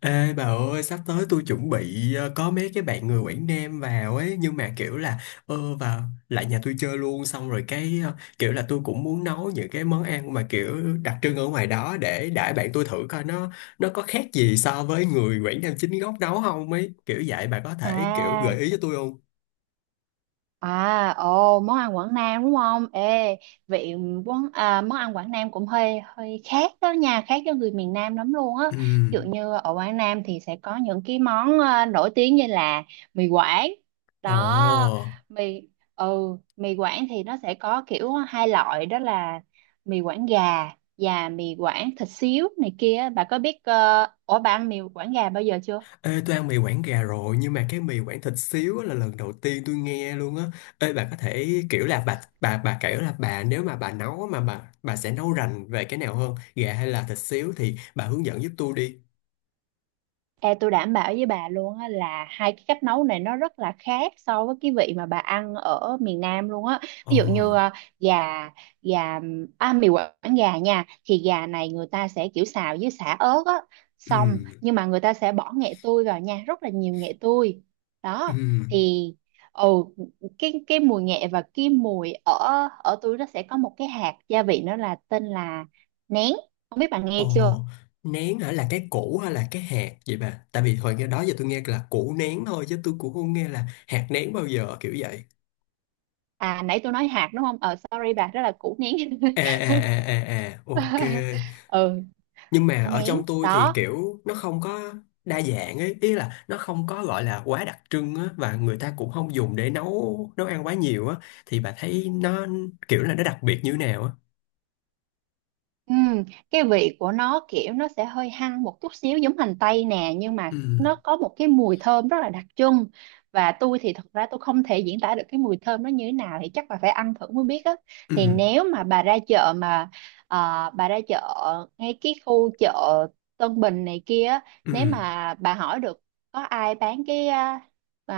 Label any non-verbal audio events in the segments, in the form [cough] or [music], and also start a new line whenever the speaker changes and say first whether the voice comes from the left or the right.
left: Ê bà ơi, sắp tới tôi chuẩn bị có mấy cái bạn người Quảng Nam vào ấy, nhưng mà kiểu là vào lại nhà tôi chơi luôn. Xong rồi cái kiểu là tôi cũng muốn nấu những cái món ăn mà kiểu đặc trưng ở ngoài đó để đãi bạn tôi, thử coi nó có khác gì so với người Quảng Nam chính gốc nấu không, ấy kiểu vậy. Bà có thể kiểu gợi
right: À,
left: ý cho tôi không?
right: món ăn Quảng Nam đúng không? Ê, vị quán à, Món ăn Quảng Nam cũng hơi hơi khác đó nha, khác với người miền Nam lắm luôn á.
left: Ừ.
right: Ví dụ như ở Quảng Nam thì sẽ có những cái món nổi tiếng như là mì Quảng.
left: Ồ.
right: Đó, mì mì Quảng thì nó sẽ có kiểu hai loại đó là mì Quảng gà và mì Quảng thịt xíu này kia. Bà có biết ờ, ủa bà ăn mì Quảng gà bao giờ chưa?
left: Ê, tôi ăn mì Quảng gà rồi, nhưng mà cái mì Quảng thịt xíu á là lần đầu tiên tôi nghe luôn á. Ê, bà có thể kiểu là bà kiểu là bà, nếu mà bà nấu á, mà bà sẽ nấu rành về cái nào hơn, gà hay là thịt xíu, thì bà hướng dẫn giúp tôi đi.
right: Ê, tôi đảm bảo với bà luôn á là hai cái cách nấu này nó rất là khác so với cái vị mà bà ăn ở miền Nam luôn á.
left: Ờ.
right: Ví dụ như ờ, gà gà à, mì Quảng gà nha, thì gà này người ta sẽ kiểu xào với sả ớt á, xong
left: Ừ.
right: nhưng mà người ta sẽ bỏ nghệ tươi vào nha, rất là nhiều nghệ tươi.
left: Ừ.
right: Đó thì ừ cái mùi nghệ và cái mùi ở ở tôi, nó sẽ có một cái hạt gia vị, nó là tên là nén. Không biết bà
left: Ờ.
right: nghe chưa?
left: Nén hả, là cái củ hay là cái hạt vậy bà? Tại vì hồi nghe đó giờ tôi nghe là củ nén thôi chứ tôi cũng không nghe là hạt nén bao giờ, kiểu vậy.
right: À, nãy tôi nói hạt đúng không, sorry bà, đó là củ nén.
left: À, à, à, à, à, ok.
right: [laughs] Ừ,
left: Nhưng mà
right: củ
left: ở
right: nén
left: trong tôi thì
right: đó.
left: kiểu nó không có đa dạng ấy, ý là nó không có gọi là quá đặc trưng á, và người ta cũng không dùng để nấu nấu ăn quá nhiều á. Thì bà thấy nó kiểu là nó đặc biệt như thế nào á?
right: Ừm, cái vị của nó kiểu nó sẽ hơi hăng một chút xíu giống hành tây nè, nhưng mà nó
left: Ừ,
right: có một cái mùi thơm rất là đặc trưng. Và tôi thì thật ra tôi không thể diễn tả được cái mùi thơm nó như thế nào, thì chắc là phải ăn thử mới biết á.
left: ừ,
right: Thì nếu mà ờ, bà ra chợ, ngay cái khu chợ Tân Bình này kia á,
left: ừ,
right: nếu mà bà hỏi được có ai bán cái uh,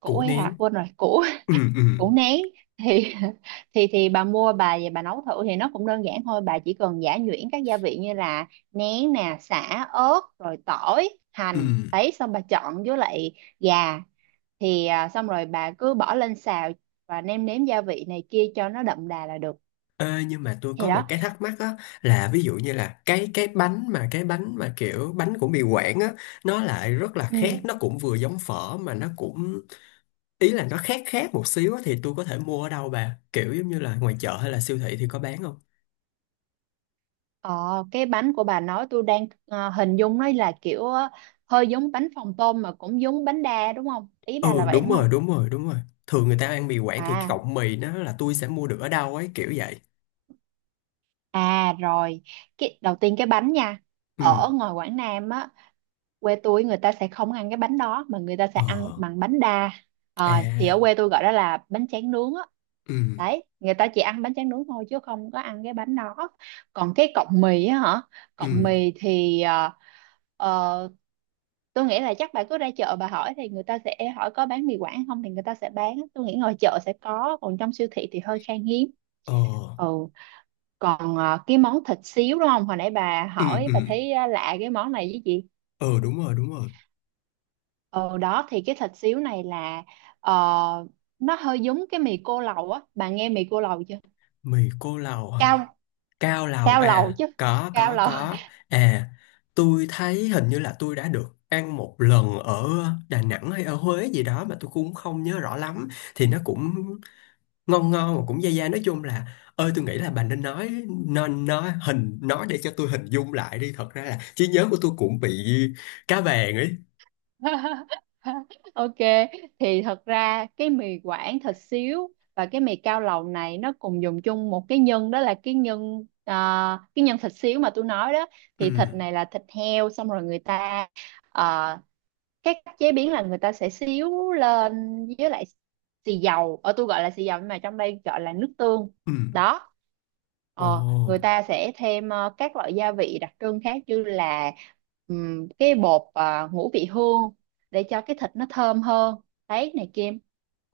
right: củ
left: củ
right: hay hạt,
left: nén,
right: quên rồi, củ
left: ừ, ừ,
right: [laughs] củ nén, thì [laughs] thì bà mua bà về bà nấu thử, thì nó cũng đơn giản thôi. Bà chỉ cần giã nhuyễn các gia vị như là nén nè, sả, ớt, rồi tỏi,
left: ừ.
right: hành đấy, xong bà chọn với lại gà, thì xong rồi bà cứ bỏ lên xào và nêm nếm gia vị này kia cho nó đậm đà là được.
left: Ê, nhưng mà tôi
right: Thì
left: có một
right: đó,
left: cái thắc mắc á, là ví dụ như là cái bánh mà kiểu bánh của mì Quảng á, nó lại rất là khác,
right: ừ.
left: nó cũng vừa giống phở mà nó cũng, ý là nó khác khác một xíu á. Thì tôi có thể mua ở đâu bà, kiểu giống như là ngoài chợ hay là siêu thị thì có bán không?
right: Ờ, cái bánh của bà nói tôi đang hình dung nó là kiểu, hơi giống bánh phồng tôm mà cũng giống bánh đa đúng không, ý bà là
left: Ừ,
right: vậy
left: đúng
right: đúng không?
left: rồi, đúng rồi, đúng rồi. Thường người ta ăn mì Quảng thì cái
right: À,
left: cọng mì, nó là tôi sẽ mua được ở đâu ấy, kiểu vậy?
right: à rồi, cái, đầu tiên cái bánh nha.
left: Ừ.
right: Ở ngoài Quảng Nam á, quê tôi người ta sẽ không ăn cái bánh đó mà người ta sẽ
left: Ờ.
right: ăn bằng bánh đa. Ờ, thì ở
left: À.
right: quê tôi gọi đó là bánh tráng nướng á.
left: Ừ.
right: Đấy, người ta chỉ ăn bánh tráng nướng thôi chứ không có ăn cái bánh đó. Còn cái cọng mì á hả? Cọng
left: Ừ.
right: mì thì ờ, tôi nghĩ là chắc bà cứ ra chợ bà hỏi, thì người ta sẽ hỏi có bán mì Quảng không, thì người ta sẽ bán. Tôi nghĩ ngoài chợ sẽ có, còn trong siêu thị thì hơi khan hiếm.
left: Ờ.
right: Ừ, còn cái món thịt xíu đúng không, hồi nãy bà
left: Ừ.
right: hỏi
left: Ừ.
right: bà thấy lạ cái món này với chị.
left: Ờ, đúng rồi, đúng rồi.
right: Ờ đó, thì cái thịt xíu này là ờ, nó hơi giống cái mì cô lầu á, bà nghe mì cô lầu chưa?
left: Mì cô lầu hả?
right: cao
left: Cao lầu
right: cao lầu
left: à?
right: chứ
left: Có,
right: cao
left: có,
right: lầu.
left: có. À, tôi thấy hình như là tôi đã được ăn một lần ở Đà Nẵng hay ở Huế gì đó, mà tôi cũng không nhớ rõ lắm. Thì nó cũng ngon ngon mà cũng dai dai, nói chung là, ơi, tôi nghĩ là bà nên nói hình, nói để cho tôi hình dung lại đi. Thật ra là trí nhớ của tôi cũng bị cá vàng ấy.
right: [laughs] Ok, thì thật ra cái mì quảng thịt xíu và cái mì cao lầu này nó cùng dùng chung một cái nhân, đó là cái nhân thịt xíu mà tôi nói đó.
left: Ừ.
right: Thì thịt này là thịt heo, xong rồi người ta ờ, cái cách chế biến là người ta sẽ xíu lên với lại xì dầu, ở tôi gọi là xì dầu nhưng mà trong đây gọi là nước tương
left: Ừ.
right: đó. Ờ, người
left: Ồ.
right: ta sẽ thêm các loại gia vị đặc trưng khác như là cái bột ngũ vị hương để cho cái thịt nó thơm hơn đấy này kia.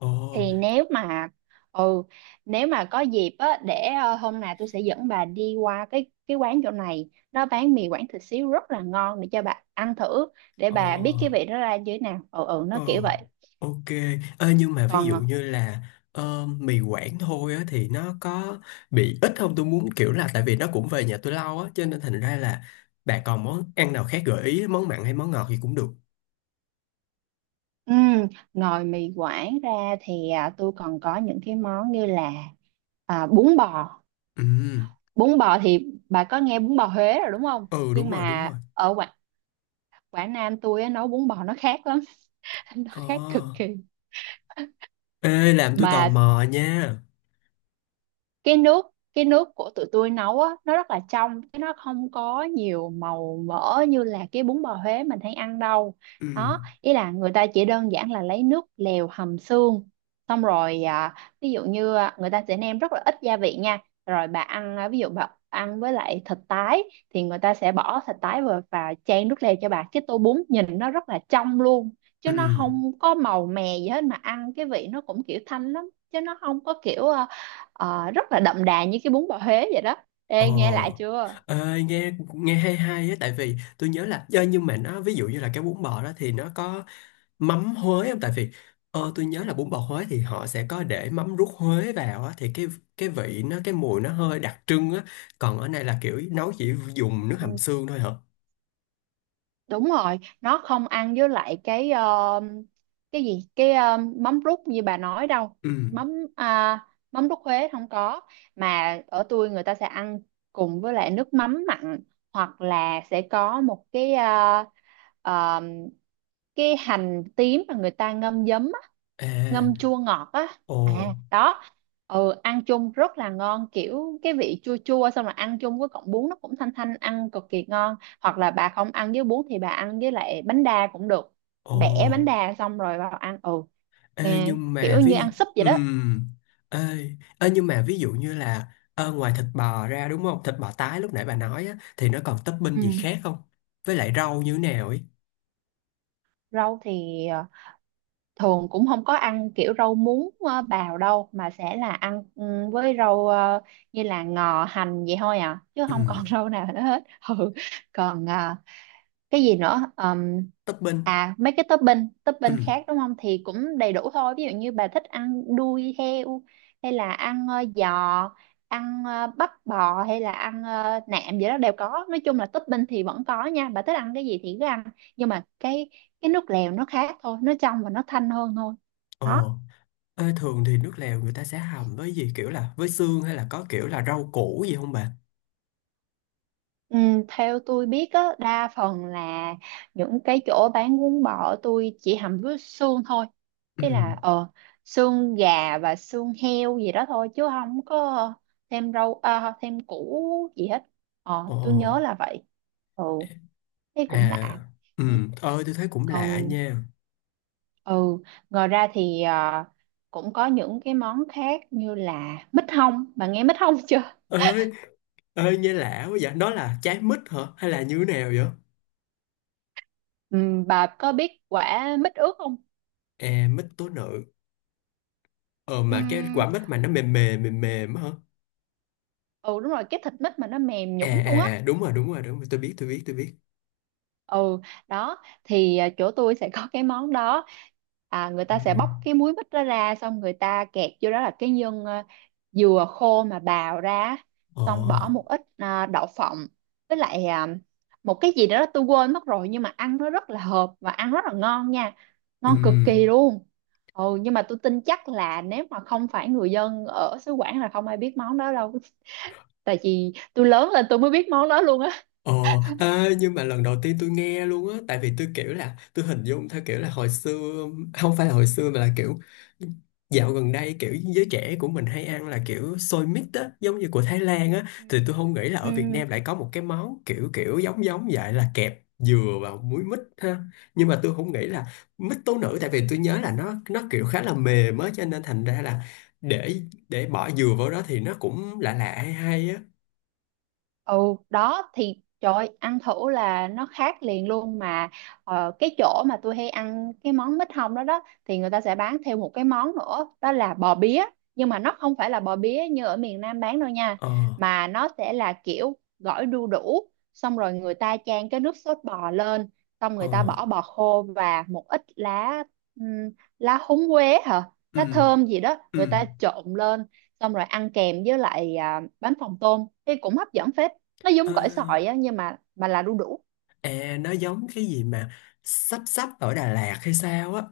left: Ồ.
right: Thì ừ nếu mà có dịp á, để hôm nào tôi sẽ dẫn bà đi qua cái quán chỗ này, nó bán mì Quảng thịt xíu rất là ngon, để cho bà ăn thử, để bà biết cái
left: Ồ.
right: vị nó ra như thế nào, ừ ừ nó kiểu
left: Ồ.
right: vậy.
left: Ok. Ơ, nhưng mà ví
right: Còn
left: dụ như là mì Quảng thôi á, thì nó có bị ít không? Tôi muốn kiểu là, tại vì nó cũng về nhà tôi lâu á, cho nên thành ra là bà còn món ăn nào khác gợi ý, món mặn hay món ngọt gì cũng được.
right: ừm, ngoài mì Quảng ra thì tôi còn có những cái món như là à, bún bò
left: Ừ.
right: bún bò. Thì bà có nghe bún bò Huế rồi đúng không,
left: Ừ,
right: nhưng
left: đúng rồi, đúng
right: mà
left: rồi.
right: ở Quảng Nam tôi á, nấu bún bò nó khác lắm. [laughs] Nó
left: Ờ.
right: khác cực kỳ
left: Ê, làm tôi tò
right: mà.
left: mò nha.
right: Cái nước cái nước của tụi tôi nấu á, nó rất là trong, chứ nó không có nhiều màu mỡ như là cái bún bò Huế mình hay ăn đâu.
left: Ừ.
right: Đó, ý là người ta chỉ đơn giản là lấy nước lèo hầm xương, xong rồi à, ví dụ như à, người ta sẽ nêm rất là ít gia vị nha. Rồi bà ăn ví dụ bà ăn với lại thịt tái, thì người ta sẽ bỏ thịt tái vào và chan nước lèo cho bà, cái tô bún nhìn nó rất là trong luôn, chứ
left: Ừ.
right: nó không có màu mè gì hết. Mà ăn cái vị nó cũng kiểu thanh lắm, chứ nó không có kiểu ờ, rất là đậm đà như cái bún bò Huế vậy đó.
left: Ờ.
right: Ê, nghe lại chưa?
left: Ê, nghe nghe hay hay á, tại vì tôi nhớ là nhưng mà nó, ví dụ như là cái bún bò đó thì nó có mắm Huế không? Tại vì tôi nhớ là bún bò Huế thì họ sẽ có để mắm ruốc Huế vào á, thì cái vị nó, cái mùi nó hơi đặc trưng á. Còn ở đây là kiểu nấu chỉ dùng nước hầm
right: Ừ,
left: xương thôi hả?
right: đúng rồi, nó không ăn với lại cái mắm rút như bà nói đâu.
left: Ừ.
right: mắm à, Mắm rút Huế không có, mà ở tôi người ta sẽ ăn cùng với lại nước mắm mặn, hoặc là sẽ có một cái ờ, cái hành tím mà người ta ngâm giấm á,
left: À.
right: ngâm chua ngọt á, à
left: Ồ.
right: đó. Ừ, ăn chung rất là ngon, kiểu cái vị chua chua, xong rồi ăn chung với cọng bún nó cũng thanh thanh, ăn cực kỳ ngon. Hoặc là bà không ăn với bún thì bà ăn với lại bánh đa cũng được,
left: Ồ.
right: bẻ bánh đa xong rồi vào ăn, ừ,
left: Ê,
right: nghe
left: nhưng mà
right: kiểu như ăn súp vậy đó.
left: ừm, ê, ví dụ như là ngoài thịt bò ra đúng không? Thịt bò tái lúc nãy bà nói á, thì nó còn topping gì
right: Ừ,
left: khác không? Với lại rau như thế nào ấy?
right: rau thì thường cũng không có ăn kiểu rau muống bào đâu, mà sẽ là ăn, ừ, với rau như là ngò, hành vậy thôi à, chứ không còn
left: Ừm,
right: [laughs] rau nào nữa hết. Ừ, còn ờ, cái gì nữa
left: topping.
right: à, mấy cái topping topping
left: Ừm.
right: khác đúng không, thì cũng đầy đủ thôi. Ví dụ như bà thích ăn đuôi heo, hay là ăn giò, ăn bắp bò, hay là ăn nạm gì đó đều có. Nói chung là topping thì vẫn có nha, bà thích ăn cái gì thì cứ ăn, nhưng mà cái nước lèo nó khác thôi, nó trong và nó thanh hơn thôi. Đó,
left: Ồ. Ê, thường thì nước lèo người ta sẽ hầm với gì, kiểu là với xương hay là có kiểu là rau củ gì không bà?
right: ừ, theo tôi biết á, đa phần là những cái chỗ bán bún bò tôi chỉ hầm với xương thôi. Ý là
left: Ừm.
right: xương gà và xương heo gì đó thôi, chứ không có thêm thêm củ gì hết. Ờ,
left: Ồ.
right: tôi nhớ là vậy. Ừ, thế cũng
left: À,
right: lạ. Ừ,
left: ơi tôi thấy cũng lạ
right: Còn
left: nha.
right: ừ, Ngoài ra thì cũng có những cái món khác như là mít hông. Bà nghe mít hông [laughs] chưa?
left: Ơi, ơi, nghe lạ quá vậy. Nó là trái mít hả? Hay là như thế nào vậy?
right: Ừ, bà có biết quả mít ướt không?
left: À, mít tố nữ. Ờ
right: Ừ,
left: mà cái quả mít mà nó mềm mềm mềm mềm á hả?
right: ừ, đúng rồi, cái thịt mít mà nó mềm
left: À.
right: nhũn luôn
left: À.
right: á.
left: À, đúng rồi, đúng rồi, đúng rồi, tôi biết, tôi biết, tôi biết.
right: Ừ đó, thì chỗ tôi sẽ có cái món đó. À, người
left: À. À.
right: ta sẽ bóc cái múi mít đó ra, xong người ta kẹt vô đó là dừa khô mà bào ra á.
left: Ờ.
right: Xong bỏ một ít đậu phộng với lại một cái gì đó tôi quên mất rồi, nhưng mà ăn nó rất là hợp và ăn rất là ngon nha,
left: Ừ.
right: ngon cực kỳ luôn. Ừ, nhưng mà tôi tin chắc là nếu mà không phải người dân ở xứ Quảng là không ai biết món đó đâu, tại vì tôi lớn lên tôi mới biết món đó luôn á.
left: Ờ. À, nhưng mà lần đầu tiên tôi nghe luôn á. Tại vì tôi kiểu là, tôi hình dung theo kiểu là hồi xưa, không phải là hồi xưa mà là kiểu dạo gần đây, kiểu giới trẻ của mình hay ăn là kiểu xôi mít á, giống như của Thái Lan á.
right: Ừ.
left: Thì tôi không nghĩ là
right: Ừ.
left: ở Việt Nam lại có một cái món kiểu kiểu giống giống vậy, là kẹp dừa vào muối mít ha. Nhưng mà tôi không nghĩ là mít tố nữ. Tại vì tôi nhớ là nó kiểu khá là mềm á, cho nên thành ra là để để bỏ dừa vào đó thì nó cũng lạ lạ hay hay á.
right: Ừ đó, thì trời ơi, ăn thử là nó khác liền luôn mà. Ờ, cái chỗ mà tôi hay ăn cái món mít hông đó đó, thì người ta sẽ bán thêm một cái món nữa, đó là bò bía, nhưng mà nó không phải là bò bía như ở miền Nam bán đâu nha.
left: Ờ.
right: Mà nó sẽ là kiểu gỏi đu đủ, xong rồi người ta chan cái nước sốt bò lên, xong
left: Ờ.
right: người ta bỏ bò khô và một ít lá, ừm, lá húng quế hả,
left: Ừ.
right: lá thơm gì đó,
left: Ừ.
right: người ta trộn lên, xong rồi ăn kèm với lại bánh phồng tôm thì cũng hấp dẫn phết. Nó
left: Ờ,
right: giống gỏi sỏi á, nhưng mà là đu đủ.
left: à, nó giống cái gì mà sắp sắp ở Đà Lạt hay sao á?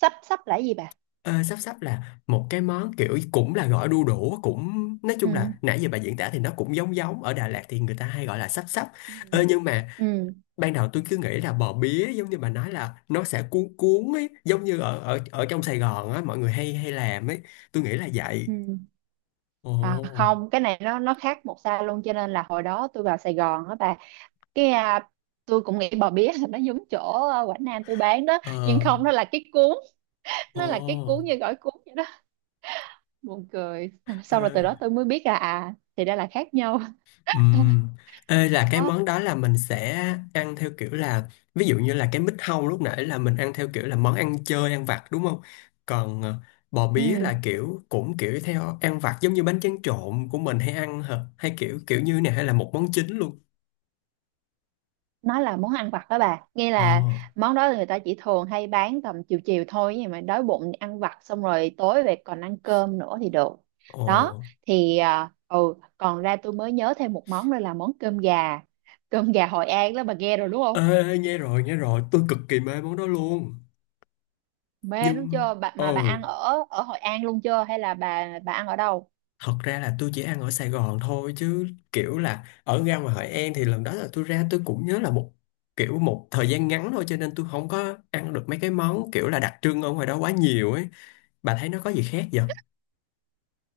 right: Sắp sắp là cái gì bà?
left: Ờ, sắp sắp là một cái món kiểu cũng là gỏi đu đủ, cũng nói chung
right: ừ
left: là, nãy giờ bà diễn tả thì nó cũng giống giống ở Đà Lạt, thì người ta hay gọi là sắp sắp.
right: ừ
left: Ờ, nhưng mà
right: ừ
left: ban đầu tôi cứ nghĩ là bò bía giống như bà nói, là nó sẽ cuốn cuốn ấy, giống như ở ở ở trong Sài Gòn á, mọi người hay hay làm ấy, tôi nghĩ là vậy.
right: ừ À
left: Ồ.
right: không, cái này nó khác một xa luôn, cho nên là hồi đó tôi vào Sài Gòn á bà, cái à, tôi cũng nghĩ bò bía là nó giống chỗ Quảng Nam tôi bán đó, nhưng
left: Ờ.
right: không,
left: Ồ.
right: nó là cái cuốn như gỏi cuốn vậy đó. Buồn cười,
left: Ờ.
right: sau rồi từ đó tôi mới biết là à thì ra là khác nhau.
left: Ừm. Ê, là cái
right: Đó,
left: món đó là mình sẽ ăn theo kiểu là, ví dụ như là cái mít hâu lúc nãy là mình ăn theo kiểu là món ăn chơi ăn vặt đúng không? Còn bò bía
right: ừ,
left: là kiểu cũng kiểu theo ăn vặt giống như bánh tráng trộn của mình hay ăn hả? Hay kiểu kiểu như này, hay là một món chính luôn?
right: nó là món ăn vặt đó bà, nghe
left: Ờ.
right: là món đó người ta chỉ thường hay bán tầm chiều chiều thôi, nhưng mà đói bụng thì ăn vặt, xong rồi tối về còn ăn cơm nữa thì được.
left: Ồ.
right: Đó, thì còn ra tôi mới nhớ thêm một món nữa là món cơm gà, cơm gà Hội An đó, bà nghe rồi đúng không?
left: Ê, nghe rồi, tôi cực kỳ mê món đó luôn.
right: Mê đúng
left: Nhưng
right: chưa bà,
left: ờ
right: mà bà ăn ở ở Hội An luôn chưa, hay là bà ăn ở đâu?
left: thật ra là tôi chỉ ăn ở Sài Gòn thôi, chứ kiểu là ở ra ngoài Hội An thì lần đó là tôi ra, tôi cũng nhớ là một kiểu một thời gian ngắn thôi, cho nên tôi không có ăn được mấy cái món kiểu là đặc trưng ở ngoài đó quá nhiều ấy. Bà thấy nó có gì khác vậy?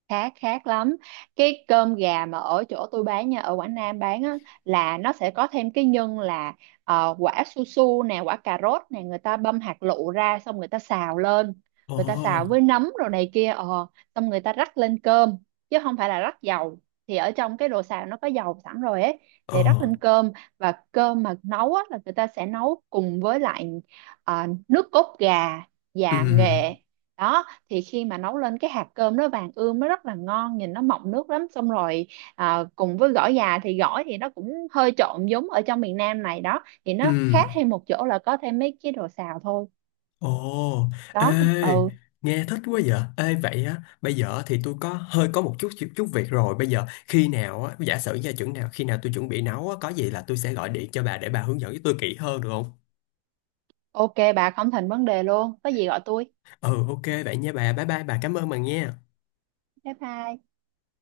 right: Khác Khác lắm. Cái cơm gà mà ở chỗ tôi bán nha, ở Quảng Nam bán á, là nó sẽ có thêm cái nhân là quả su su nè, quả cà rốt nè, người ta băm hạt lựu ra xong người ta xào lên,
left: Ồ.
right: người ta xào với nấm rồi này kia. Ờ Xong người ta rắc lên cơm, chứ không phải là rắc dầu, thì ở trong cái đồ xào nó có dầu sẵn rồi ấy,
left: Ồ.
right: để rắc lên cơm. Và cơm mà nấu á, là người ta sẽ nấu cùng với lại nước cốt gà và
left: Ừm.
right: nghệ. Đó, thì khi mà nấu lên cái hạt cơm nó vàng ươm, nó rất là ngon, nhìn nó mọng nước lắm. Xong rồi cùng với gỏi già, thì gỏi thì nó cũng hơi trộn giống ở trong miền Nam này đó, thì nó khác
left: Ừm.
right: thêm một chỗ là có thêm mấy cái đồ xào thôi.
left: Ồ. Ê,
right: Đó, ừ,
left: nghe thích quá vậy. Ê, vậy á, bây giờ thì tôi có hơi có một chút chút, chút việc rồi. Bây giờ khi nào á, giả sử gia chừng nào khi nào tôi chuẩn bị nấu á, có gì là tôi sẽ gọi điện cho bà để bà hướng dẫn với tôi kỹ hơn được không?
right: ok bà, không thành vấn đề luôn, có gì gọi tôi.
left: Ừ, ok vậy nha bà. Bye bye, bà cảm ơn bà nha.
right: Bye bye.